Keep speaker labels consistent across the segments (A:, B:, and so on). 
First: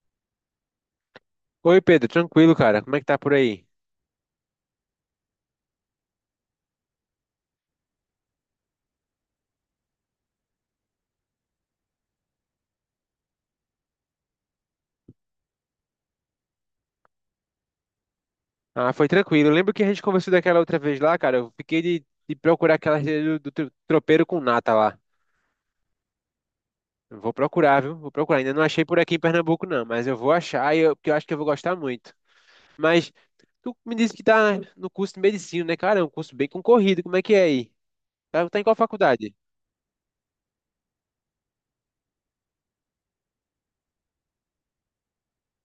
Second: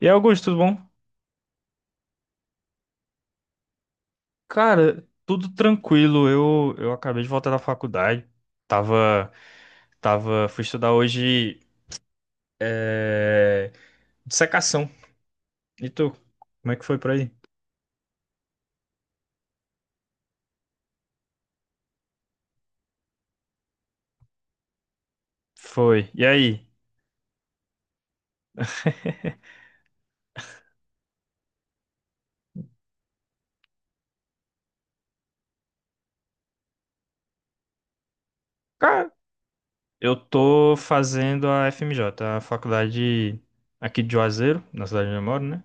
A: E aí, Augusto, tudo bom?
B: Oi, Pedro, tranquilo, cara? Como é que tá por aí?
A: Cara, tudo tranquilo. Eu acabei de voltar da faculdade. Tava, fui estudar hoje é, dissecação. E tu? Como é que foi por aí?
B: Ah, foi tranquilo. Lembro que a gente conversou daquela outra vez lá, cara. Eu fiquei de procurar aquela receita do tropeiro com nata lá.
A: Foi. E aí?
B: Eu vou procurar, viu? Vou procurar. Ainda não achei por aqui em Pernambuco, não, mas eu vou achar e eu, porque eu acho que eu vou gostar muito. Mas tu me disse que tá no curso de medicina, né, cara? É um curso bem concorrido. Como é que é aí? Tá em qual
A: Cara,
B: faculdade?
A: eu tô fazendo a FMJ, a faculdade aqui de Juazeiro, na cidade onde eu moro, né?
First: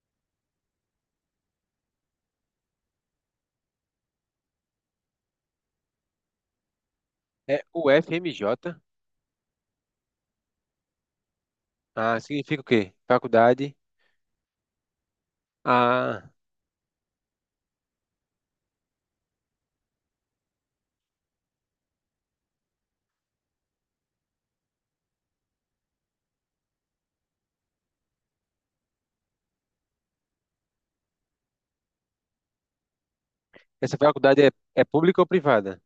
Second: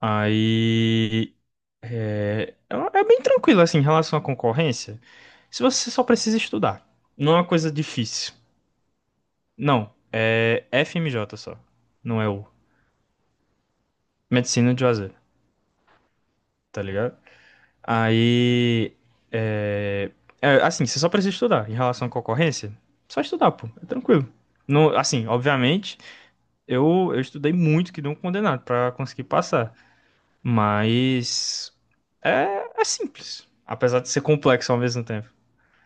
A: Aí é bem tranquilo assim em relação à concorrência. Se você só precisa estudar, não é uma
B: É
A: coisa difícil.
B: UFMJ?
A: Não, é FMJ só.
B: Ah,
A: Não é o.
B: significa o quê? Faculdade.
A: Medicina de Juazeiro,
B: Ah,
A: tá ligado? Aí. É, assim, você só precisa estudar. Em relação à concorrência, só estudar, pô. É tranquilo. No, assim, obviamente, eu estudei muito que não condenado pra conseguir passar. Mas. É simples.
B: essa
A: Apesar de ser
B: faculdade é,
A: complexo ao
B: é
A: mesmo
B: pública ou
A: tempo.
B: privada?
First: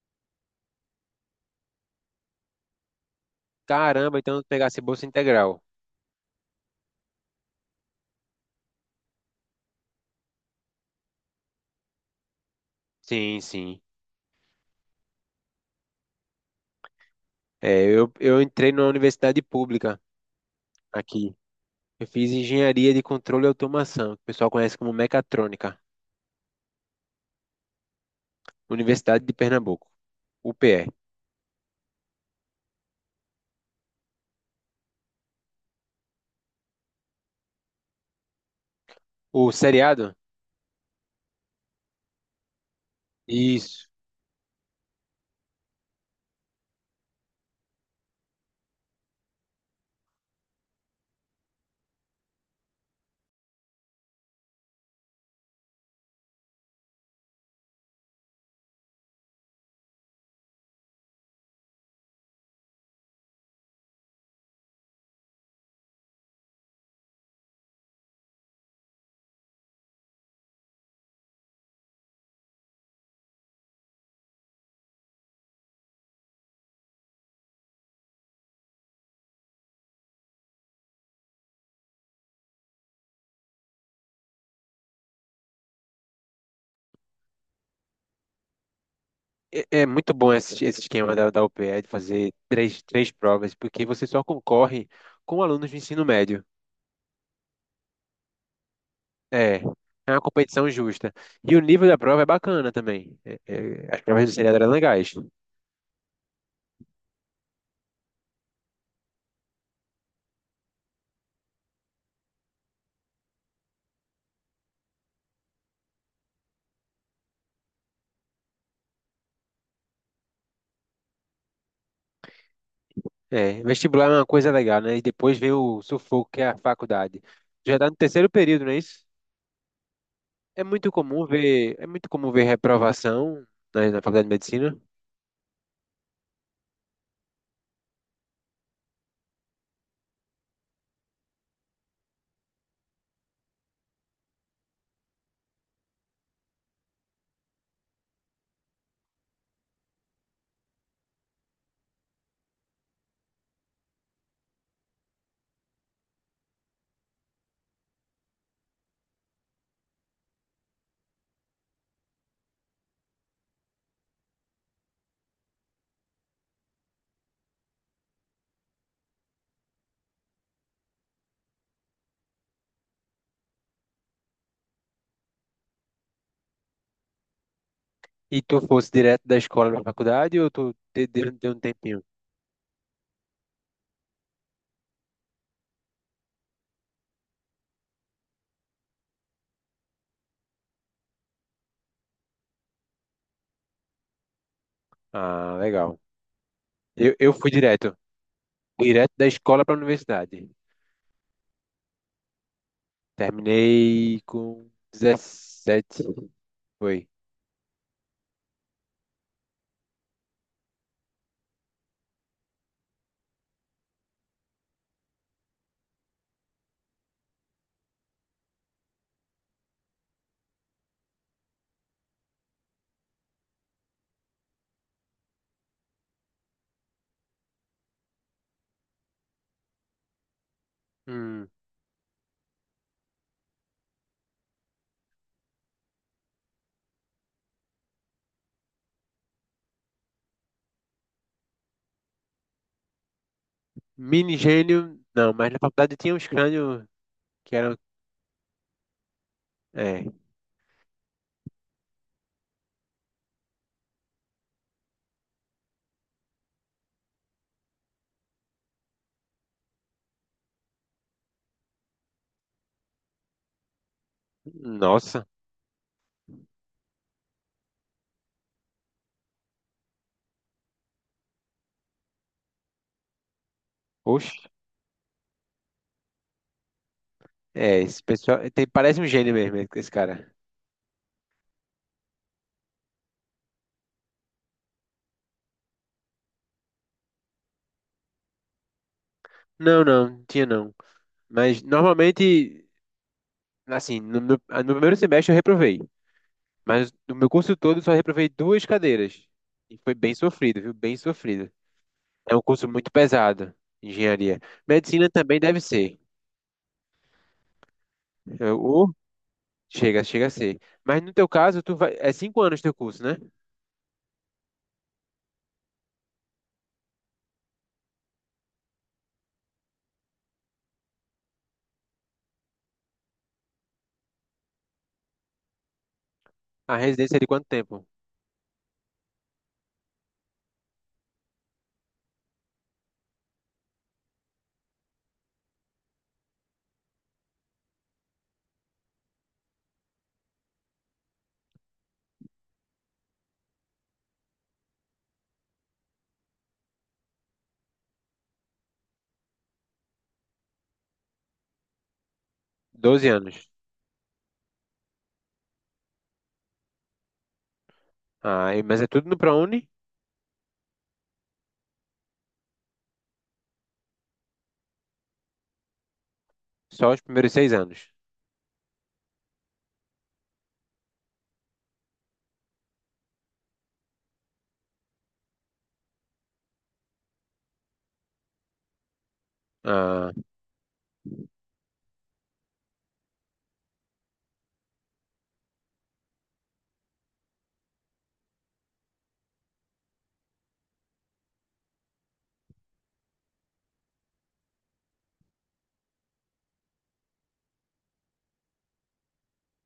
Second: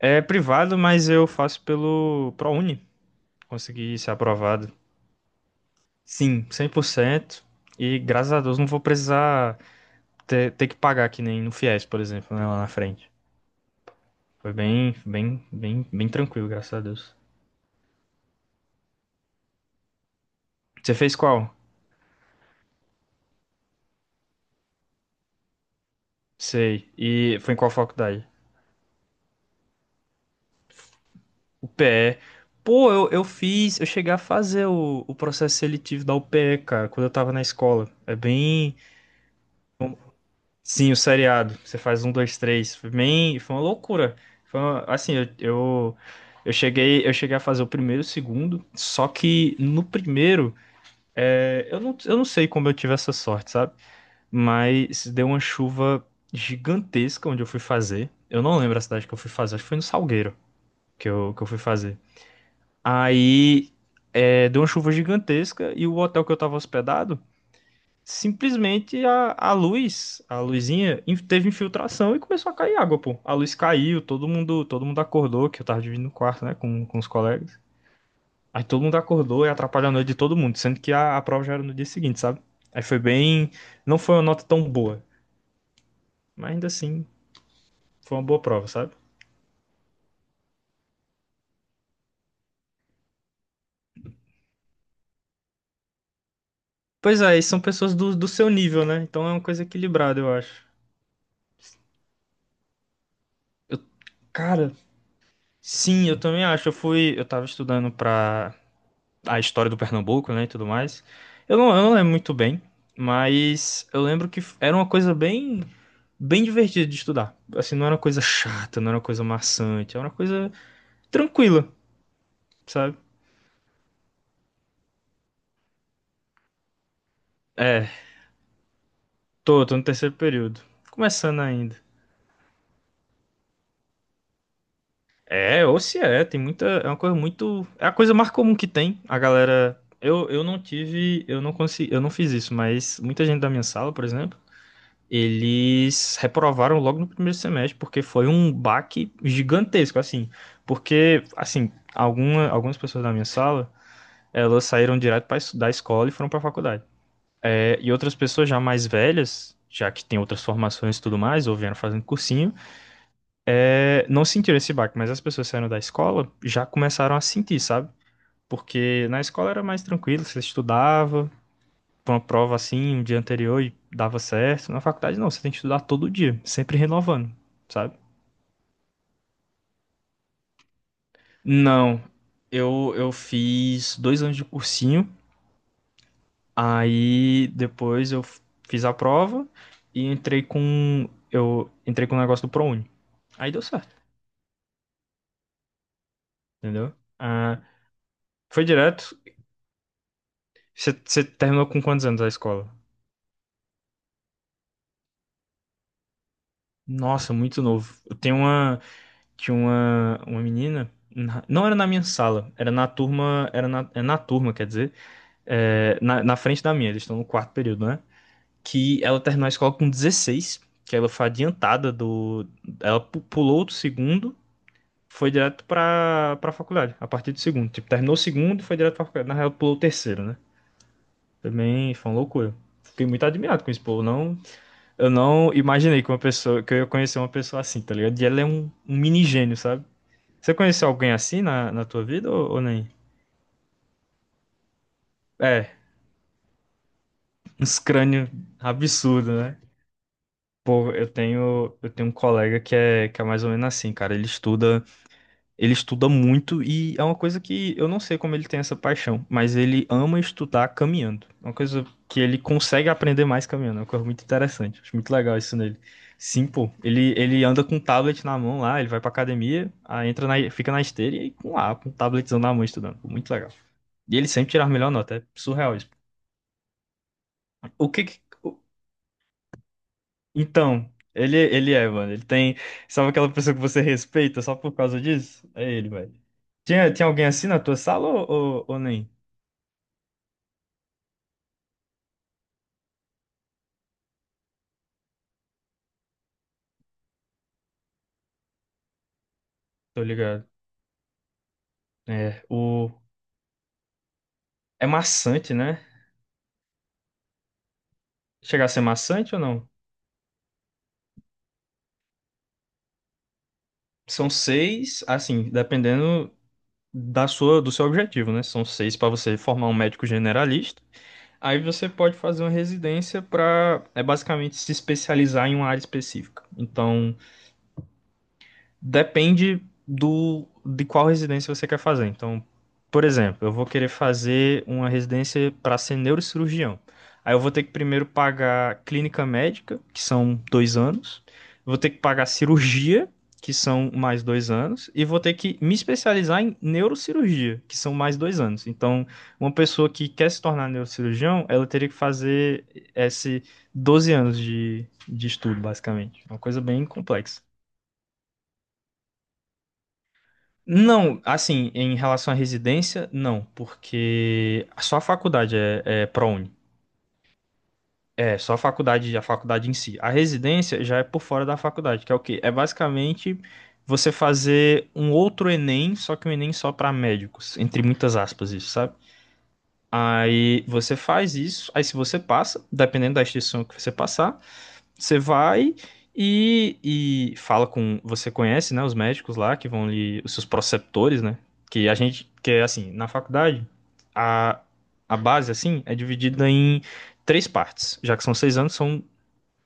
A: É privado, mas eu faço pelo ProUni. Consegui ser
B: Caramba, então eu vou pegar
A: aprovado.
B: essa bolsa integral.
A: Sim, 100%. E graças a Deus não vou precisar ter que pagar que nem no Fies, por exemplo, né, lá na frente.
B: Sim, sim.
A: Foi bem tranquilo, graças a Deus.
B: É, eu entrei numa universidade pública
A: Você fez
B: aqui.
A: qual?
B: Eu fiz engenharia de controle e automação, que o pessoal conhece como mecatrônica.
A: Sei. E foi em qual faculdade?
B: Universidade de Pernambuco, UPE.
A: UPE. Pô, eu fiz, eu cheguei a fazer o processo seletivo da UPE, cara, quando eu tava na escola. É bem,
B: O seriado?
A: sim, o seriado. Você faz um, dois, três. Foi bem, foi uma
B: Isso.
A: loucura. Assim, eu cheguei a fazer o primeiro e o segundo, só que no primeiro, eu não sei como eu tive essa sorte, sabe? Mas deu uma chuva gigantesca onde eu fui fazer. Eu não lembro a cidade que eu fui fazer, acho que foi no Salgueiro que eu fui fazer. Aí, deu uma chuva gigantesca e o hotel que eu tava hospedado. Simplesmente a luz, a luzinha, teve infiltração e começou a cair água, pô. A luz caiu, todo mundo acordou, que eu tava dividindo o quarto, né, com os colegas. Aí todo mundo acordou e atrapalhou a noite de todo mundo, sendo que a prova já era no dia seguinte, sabe? Aí foi bem. Não foi uma nota tão boa, mas ainda assim, foi uma boa prova, sabe?
B: É muito bom esse esquema da UPE de fazer três provas, porque você só concorre com alunos do ensino médio.
A: Pois é, e são pessoas do seu nível, né? Então é uma
B: É,
A: coisa
B: é uma
A: equilibrada, eu acho.
B: competição justa. E o nível da prova é bacana também. É,
A: Eu-
B: é, as provas do seriado eram
A: Cara,
B: legais.
A: sim, eu também acho. Eu fui, eu tava estudando pra a história do Pernambuco, né, e tudo mais. Eu não lembro muito bem, mas eu lembro que era uma coisa bem divertida de estudar. Assim, não era uma coisa chata, não era uma coisa maçante, era uma coisa tranquila, sabe?
B: É, vestibular é uma coisa legal, né? E depois vem o sufoco, que é a faculdade. Já tá
A: É,
B: no terceiro período, não é isso?
A: tô no terceiro período.
B: É muito comum
A: Começando ainda.
B: ver, é muito comum ver reprovação na faculdade de medicina.
A: É, ou se é, tem muita, é uma coisa muito, é a coisa mais comum que tem, a galera... eu não tive, eu não consegui, eu não fiz isso, mas muita gente da minha sala, por exemplo, eles reprovaram logo no primeiro semestre, porque foi um baque gigantesco, assim. Porque, assim, algumas pessoas da minha sala, elas saíram direto pra, da escola e foram para a faculdade. É, e outras pessoas já mais velhas, já que tem outras formações e tudo mais, ou vieram fazendo cursinho, não sentiram esse baque, mas as pessoas saindo da escola já começaram a sentir, sabe? Porque na escola era mais tranquilo, você estudava, pra uma prova assim, um dia anterior e dava certo. Na faculdade não, você tem que estudar todo dia, sempre renovando, sabe?
B: E tu fosse direto da escola pra faculdade ou tu deu um tempinho?
A: Não, eu fiz dois anos de cursinho, aí depois fiz a prova e entrei com eu entrei com o negócio do ProUni. Aí deu certo,
B: Ah, legal.
A: entendeu?
B: Eu fui
A: Ah,
B: direto.
A: foi
B: Direto
A: direto.
B: da escola pra universidade.
A: Você terminou com quantos anos a escola?
B: Terminei com 17. Foi.
A: Nossa, muito novo. Eu tenho uma tinha uma menina não era na minha sala, era na turma, era na, é na turma, quer dizer, na frente da minha, eles estão no quarto período, né? Que ela terminou a escola com 16, que ela foi adiantada do. Ela pulou do segundo, foi direto pra faculdade, a partir do segundo. Tipo, terminou o segundo e foi direto pra faculdade. Na real, pulou o terceiro, né?
B: Hum,
A: Também foi uma loucura. Fiquei muito admirado com esse pô. Não, eu não imaginei que que eu ia conhecer uma pessoa assim, tá ligado? E ela é um mini gênio, sabe? Você conheceu alguém assim na tua vida ou nem?
B: mini gênio, não, mas na
A: É,
B: faculdade tinha uns crânios que eram.
A: uns crânio absurdo, né?
B: É.
A: Pô, eu tenho um colega que é mais ou menos assim, cara. Ele estuda muito e é uma coisa que eu não sei como ele tem essa paixão, mas ele ama estudar caminhando. É uma coisa que ele consegue aprender mais caminhando, é uma coisa muito interessante. Acho muito
B: Nossa.
A: legal isso nele. Sim, pô. Ele anda com um tablet na mão lá, ele vai pra academia, aí entra na, fica na esteira e aí com lá, com um tabletzão na mão estudando. Pô, muito legal. E ele
B: Oxe.
A: sempre tira a melhor nota, é surreal isso.
B: É,
A: O
B: esse
A: que, que-
B: pessoal. Tem, parece um gênio mesmo, esse cara.
A: Então, ele é, mano. Ele tem. Sabe aquela pessoa que você respeita só por causa disso? É ele, velho. Tinha alguém assim na tua sala ou nem?
B: Não, não, tinha não. Mas normalmente, assim, no primeiro semestre eu reprovei. Mas no meu curso todo só reprovei duas cadeiras. E foi
A: Tô
B: bem
A: ligado.
B: sofrido, viu? Bem sofrido. É um
A: É,
B: curso
A: o...
B: muito pesado, engenharia.
A: é
B: Medicina também
A: maçante,
B: deve
A: né?
B: ser. É,
A: Chegar a ser
B: ou
A: maçante ou não?
B: chega a ser. Mas no teu caso, tu vai, é 5 anos teu curso, né?
A: São seis, assim, dependendo do seu objetivo, né? São seis pra você formar um médico generalista. Aí você pode fazer uma residência pra é basicamente se especializar em uma área específica.
B: A residência
A: Então,
B: é de quanto tempo?
A: depende do de qual residência você quer fazer. Então, por exemplo, eu vou querer fazer uma residência para ser neurocirurgião. Aí eu vou ter que primeiro pagar clínica médica, que são dois anos. Vou ter que pagar cirurgia, que são mais dois anos. E vou ter que me especializar em neurocirurgia, que são mais dois anos. Então, uma pessoa que quer se tornar neurocirurgião, ela teria que fazer
B: Doze
A: esse
B: anos.
A: 12 anos de estudo, basicamente. Uma coisa bem complexa.
B: Ah, mas é tudo no ProUni?
A: Não, assim, em relação à residência, não, porque só a faculdade é ProUni.
B: Só os primeiros 6 anos.
A: É, só a faculdade em si. A residência já é por fora da faculdade, que é o quê? É basicamente você fazer um outro Enem, só que um Enem só para médicos, entre muitas aspas, isso, sabe?
B: Ah,
A: Aí você faz isso, aí se você passa, dependendo da instituição que você passar, você vai e fala com. Você conhece, né? Os médicos lá que vão lhe. Os seus preceptores, né? Que a gente. Que é assim, na faculdade, a, a base, assim, é dividida em três partes. Já que são seis anos, são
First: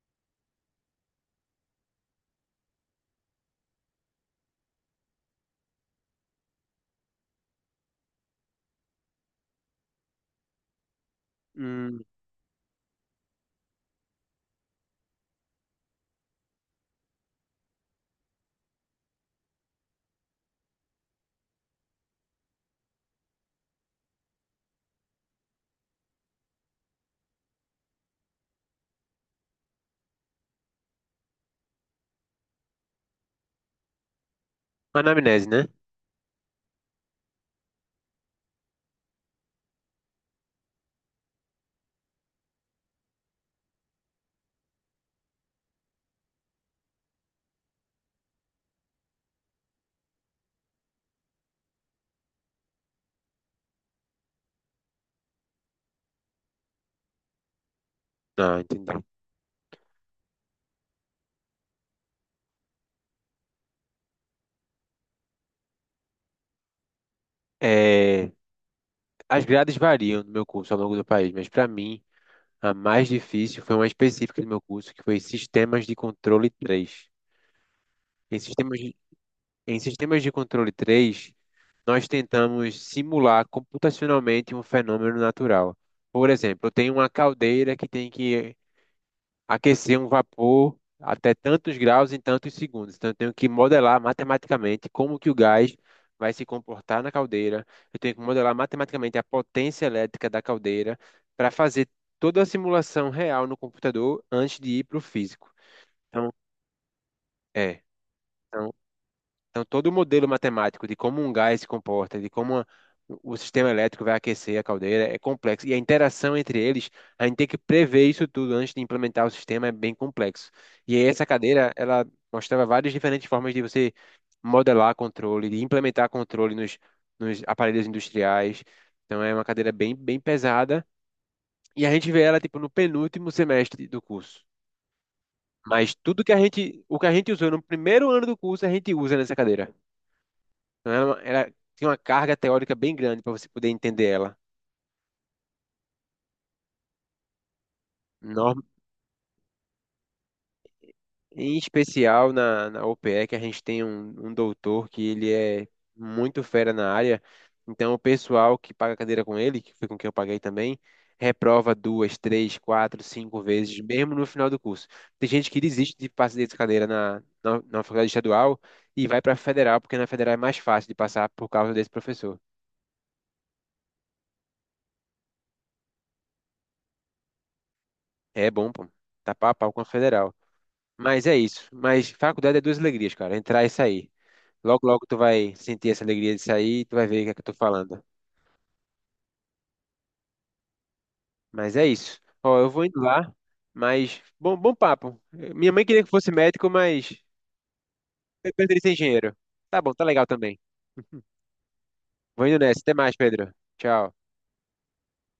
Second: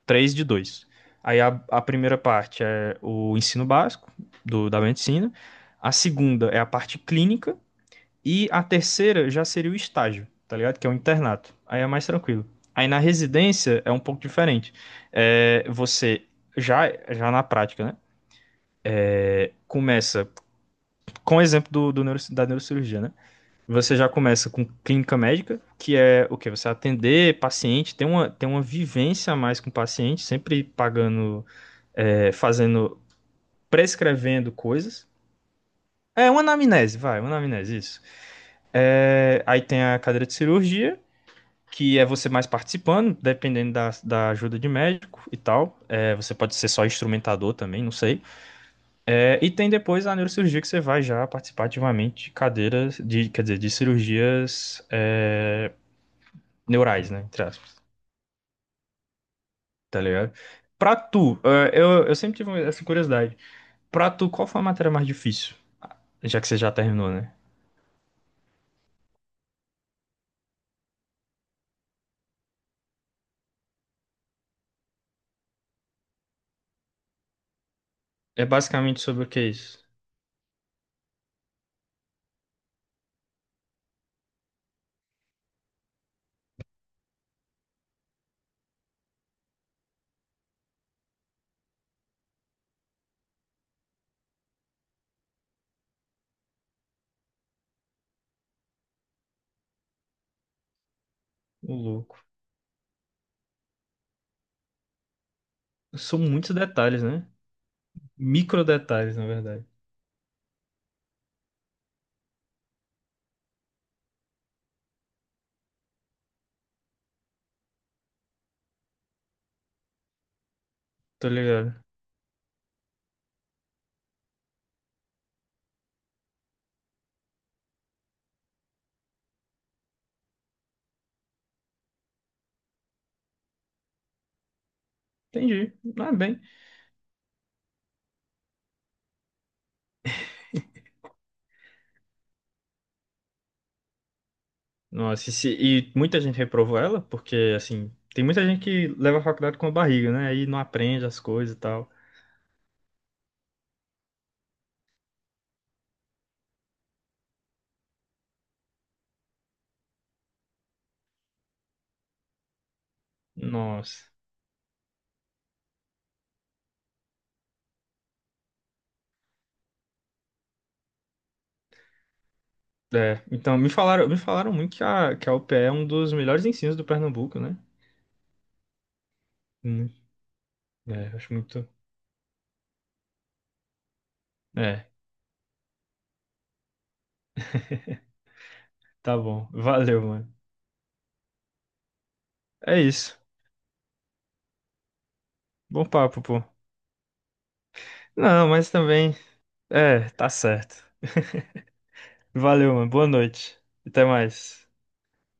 A: três de dois. Aí a primeira parte é o ensino básico da medicina. A segunda é a parte clínica. E a terceira já seria o estágio, tá ligado? Que é o internato. Aí é
B: hum,
A: mais tranquilo. Aí na residência é um pouco diferente. É, você já na prática, né? Começa com o exemplo do da neurocirurgia, né? Você já começa com clínica médica, que é o quê? Você atender paciente, tem tem uma vivência a mais com o paciente, sempre pagando, fazendo, prescrevendo coisas.
B: anamnese, né?
A: É uma anamnese, vai, uma anamnese, isso. É, aí tem a cadeira de cirurgia, que é você mais participando, dependendo da ajuda de médico e tal. É, você pode ser só instrumentador também, não sei. É, e tem depois a neurocirurgia que você vai já participar ativamente de cadeiras, de, quer dizer, de cirurgias é, neurais, né? Entre aspas,
B: Ah, entendi.
A: tá ligado? Pra tu, eu sempre tive essa curiosidade. Pra tu, qual foi a matéria mais difícil? Já que você já terminou, né?
B: É, as grades variam no meu curso ao longo do país, mas para mim. A mais difícil foi uma específica do meu curso, que foi Sistemas de Controle três. Em
A: É
B: Sistemas de,
A: basicamente sobre o que é isso?
B: em Sistemas de Controle três nós tentamos simular computacionalmente um fenômeno natural. Por exemplo, eu tenho uma caldeira que tem que aquecer um vapor até tantos graus em tantos segundos. Então, eu tenho que modelar matematicamente como que o gás vai se comportar na caldeira. Eu tenho que modelar matematicamente a potência elétrica da caldeira para
A: O
B: fazer
A: louco.
B: toda a simulação real no computador antes de ir para o físico.
A: São
B: Então,
A: muitos detalhes, né?
B: é.
A: Micro
B: então,
A: detalhes, na
B: então,
A: verdade.
B: todo o modelo matemático de como um gás se comporta, de como o sistema elétrico vai aquecer a caldeira, é complexo. E a interação entre eles, a gente tem que prever isso tudo antes de implementar o sistema, é bem complexo. E aí, essa
A: Tô
B: cadeira,
A: ligado.
B: ela mostrava várias diferentes formas de você modelar controle, de implementar controle nos aparelhos industriais. Então, é uma cadeira bem, bem pesada. E a gente vê ela, tipo, no penúltimo semestre do curso.
A: Entendi.
B: Mas
A: Ah,
B: tudo
A: bem.
B: o que a gente usou no primeiro ano do curso, a gente usa nessa cadeira. Então, ela tinha uma carga teórica bem grande para você poder entender ela.
A: Nossa, e, se- e muita gente reprovou ela, porque, assim, tem muita gente
B: Norm-
A: que leva a faculdade com a barriga, né? Aí não aprende as coisas
B: Em
A: e tal.
B: especial na OPE, que a gente tem um doutor que ele é muito fera na área. Então, o pessoal que paga cadeira com ele, que foi com quem eu paguei também, reprova duas, três, quatro, cinco vezes,
A: Nossa.
B: mesmo no final do curso. Tem gente que desiste de passar dessa cadeira na faculdade estadual e vai para a federal, porque na federal é mais fácil de passar por causa desse professor.
A: É, então, me falaram muito que que a UPE é um dos melhores ensinos do Pernambuco, né?
B: É bom, pô. Tá pau a pau com a
A: Hum,
B: federal.
A: é,
B: Mas
A: acho
B: é isso.
A: muito.
B: Mas faculdade é duas alegrias, cara. Entrar e sair. Logo,
A: É,
B: logo tu vai sentir essa alegria de sair e tu vai ver o que é que eu tô falando.
A: tá bom. Valeu, mano.
B: Mas é isso. Ó, eu
A: É
B: vou indo
A: isso.
B: lá, mas bom, bom papo. Minha mãe
A: Bom
B: queria que
A: papo,
B: fosse
A: pô.
B: médico, mas
A: Não,
B: eu
A: mas
B: preferi ser
A: também.
B: engenheiro. Tá bom, tá
A: É,
B: legal
A: tá
B: também.
A: certo.
B: Vou indo
A: Valeu,
B: nessa.
A: mano.
B: Até
A: Boa
B: mais, Pedro.
A: noite. Até
B: Tchau.
A: mais.